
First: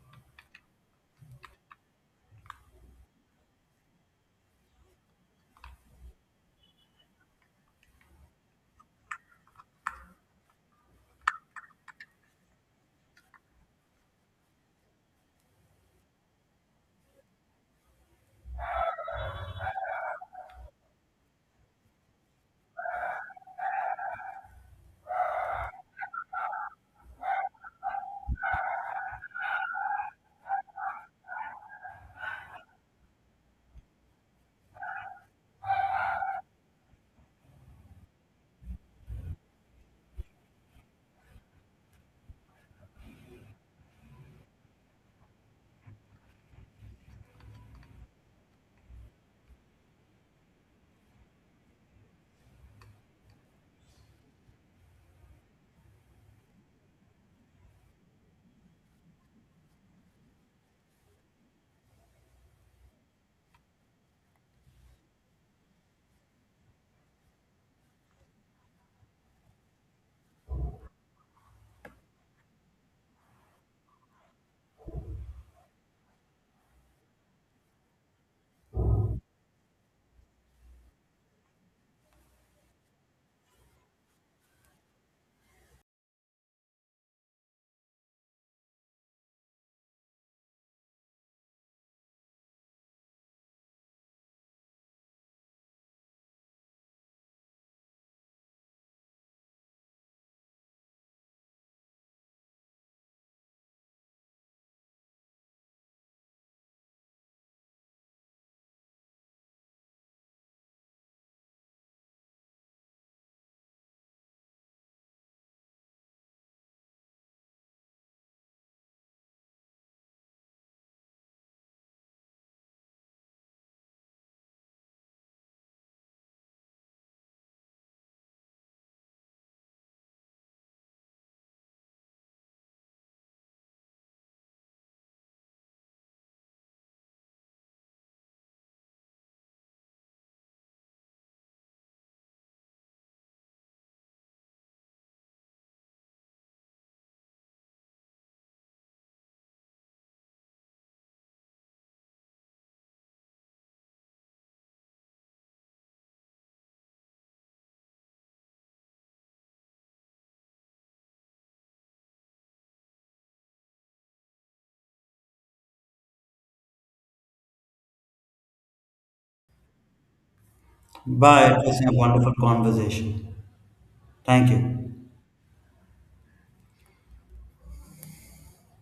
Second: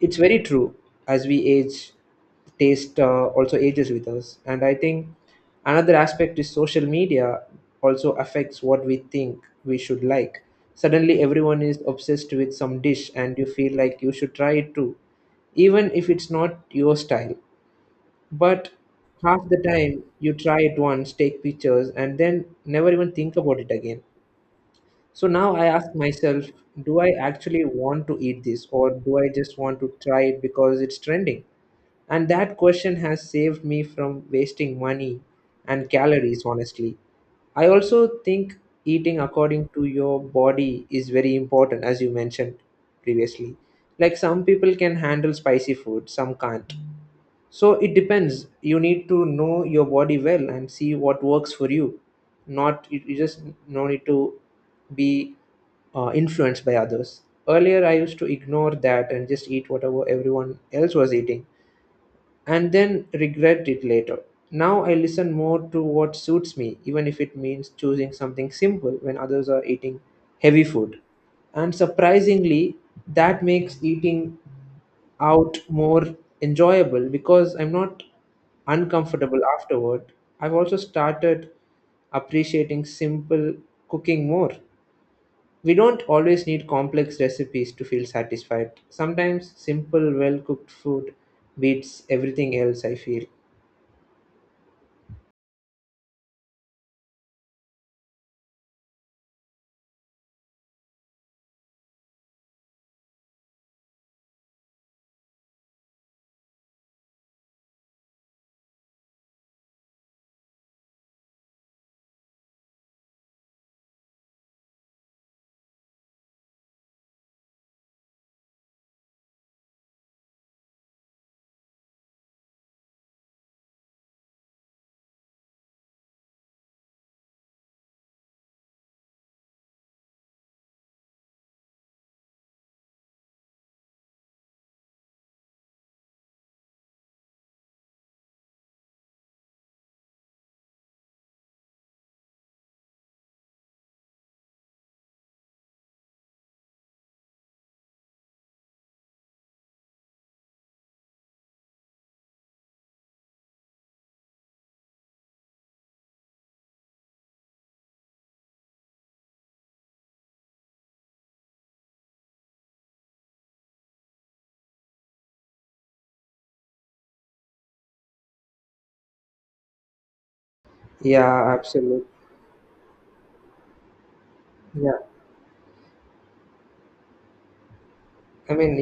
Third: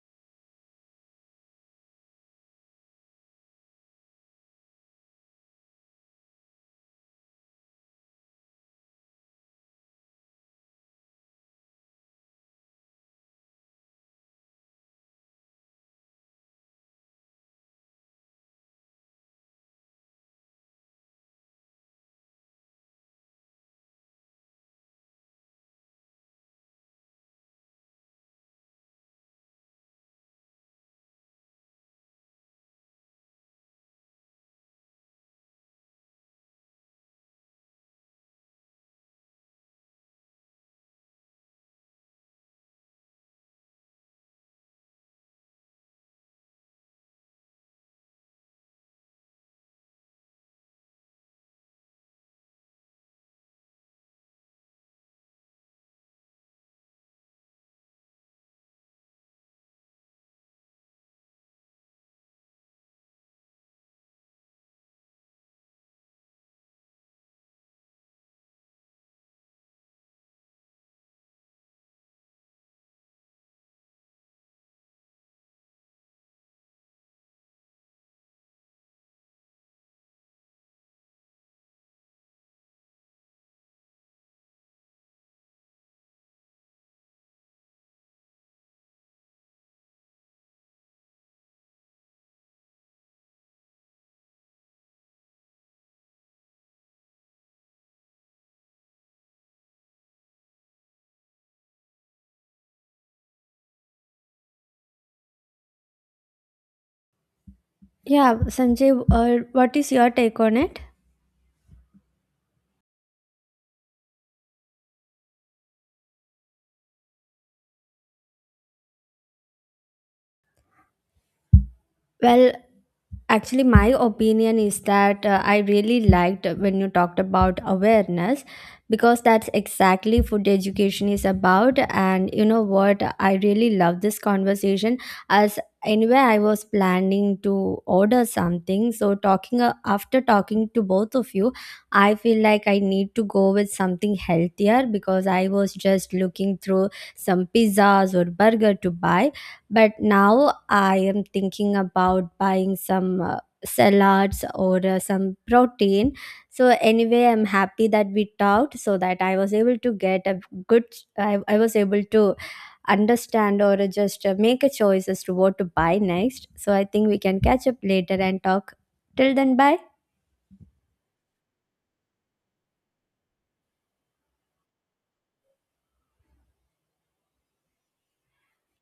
Speaker 2: it's very true, as we age, taste also ages with us. And I think another aspect is social media also affects what we think we should like. Suddenly everyone is obsessed with some dish and you feel like you should try it too, even if it's not your style. But half the time you try it once, take pictures, and then never even think about it again. So now I ask myself, do I actually want to eat this, or do I just want to try it because it's trending? And that question has saved me from wasting money and calories, honestly. I also think eating according to your body is very important, as you mentioned previously. Like some people can handle spicy food, some can't. So it depends. You need to know your body well and see what works for you. Not you, you just no need to be influenced by others. Earlier, I used to ignore that and just eat whatever everyone else was eating, and then regret it later. Now I listen more to what suits me, even if it means choosing something simple when others are eating heavy food. And surprisingly, that makes eating out more enjoyable because I'm not uncomfortable afterward. I've also started appreciating simple cooking more. We don't always need complex recipes to feel satisfied. Sometimes simple, well cooked food beats everything else, I feel.
Speaker 1: Yeah, Sanjay, what is your take on it? Well, actually, my opinion is that I really liked when you talked about awareness, because that's exactly food education is about. And you know what? I really love this conversation. As Anyway, I was planning to order something. So, talking after talking to both of you, I feel like I need to go with something healthier, because I was just looking through some pizzas or burger to buy, but now I am thinking about buying some salads or some protein. So anyway, I'm happy that we talked so that I was able to get a good, I was able to understand or just make a choice as to what to buy next. So I think we can catch up later and talk. Till then, bye.
Speaker 2: Yeah,
Speaker 3: Bye, it was a
Speaker 2: absolutely.
Speaker 3: wonderful conversation. Thank you.
Speaker 2: Yeah. I mean,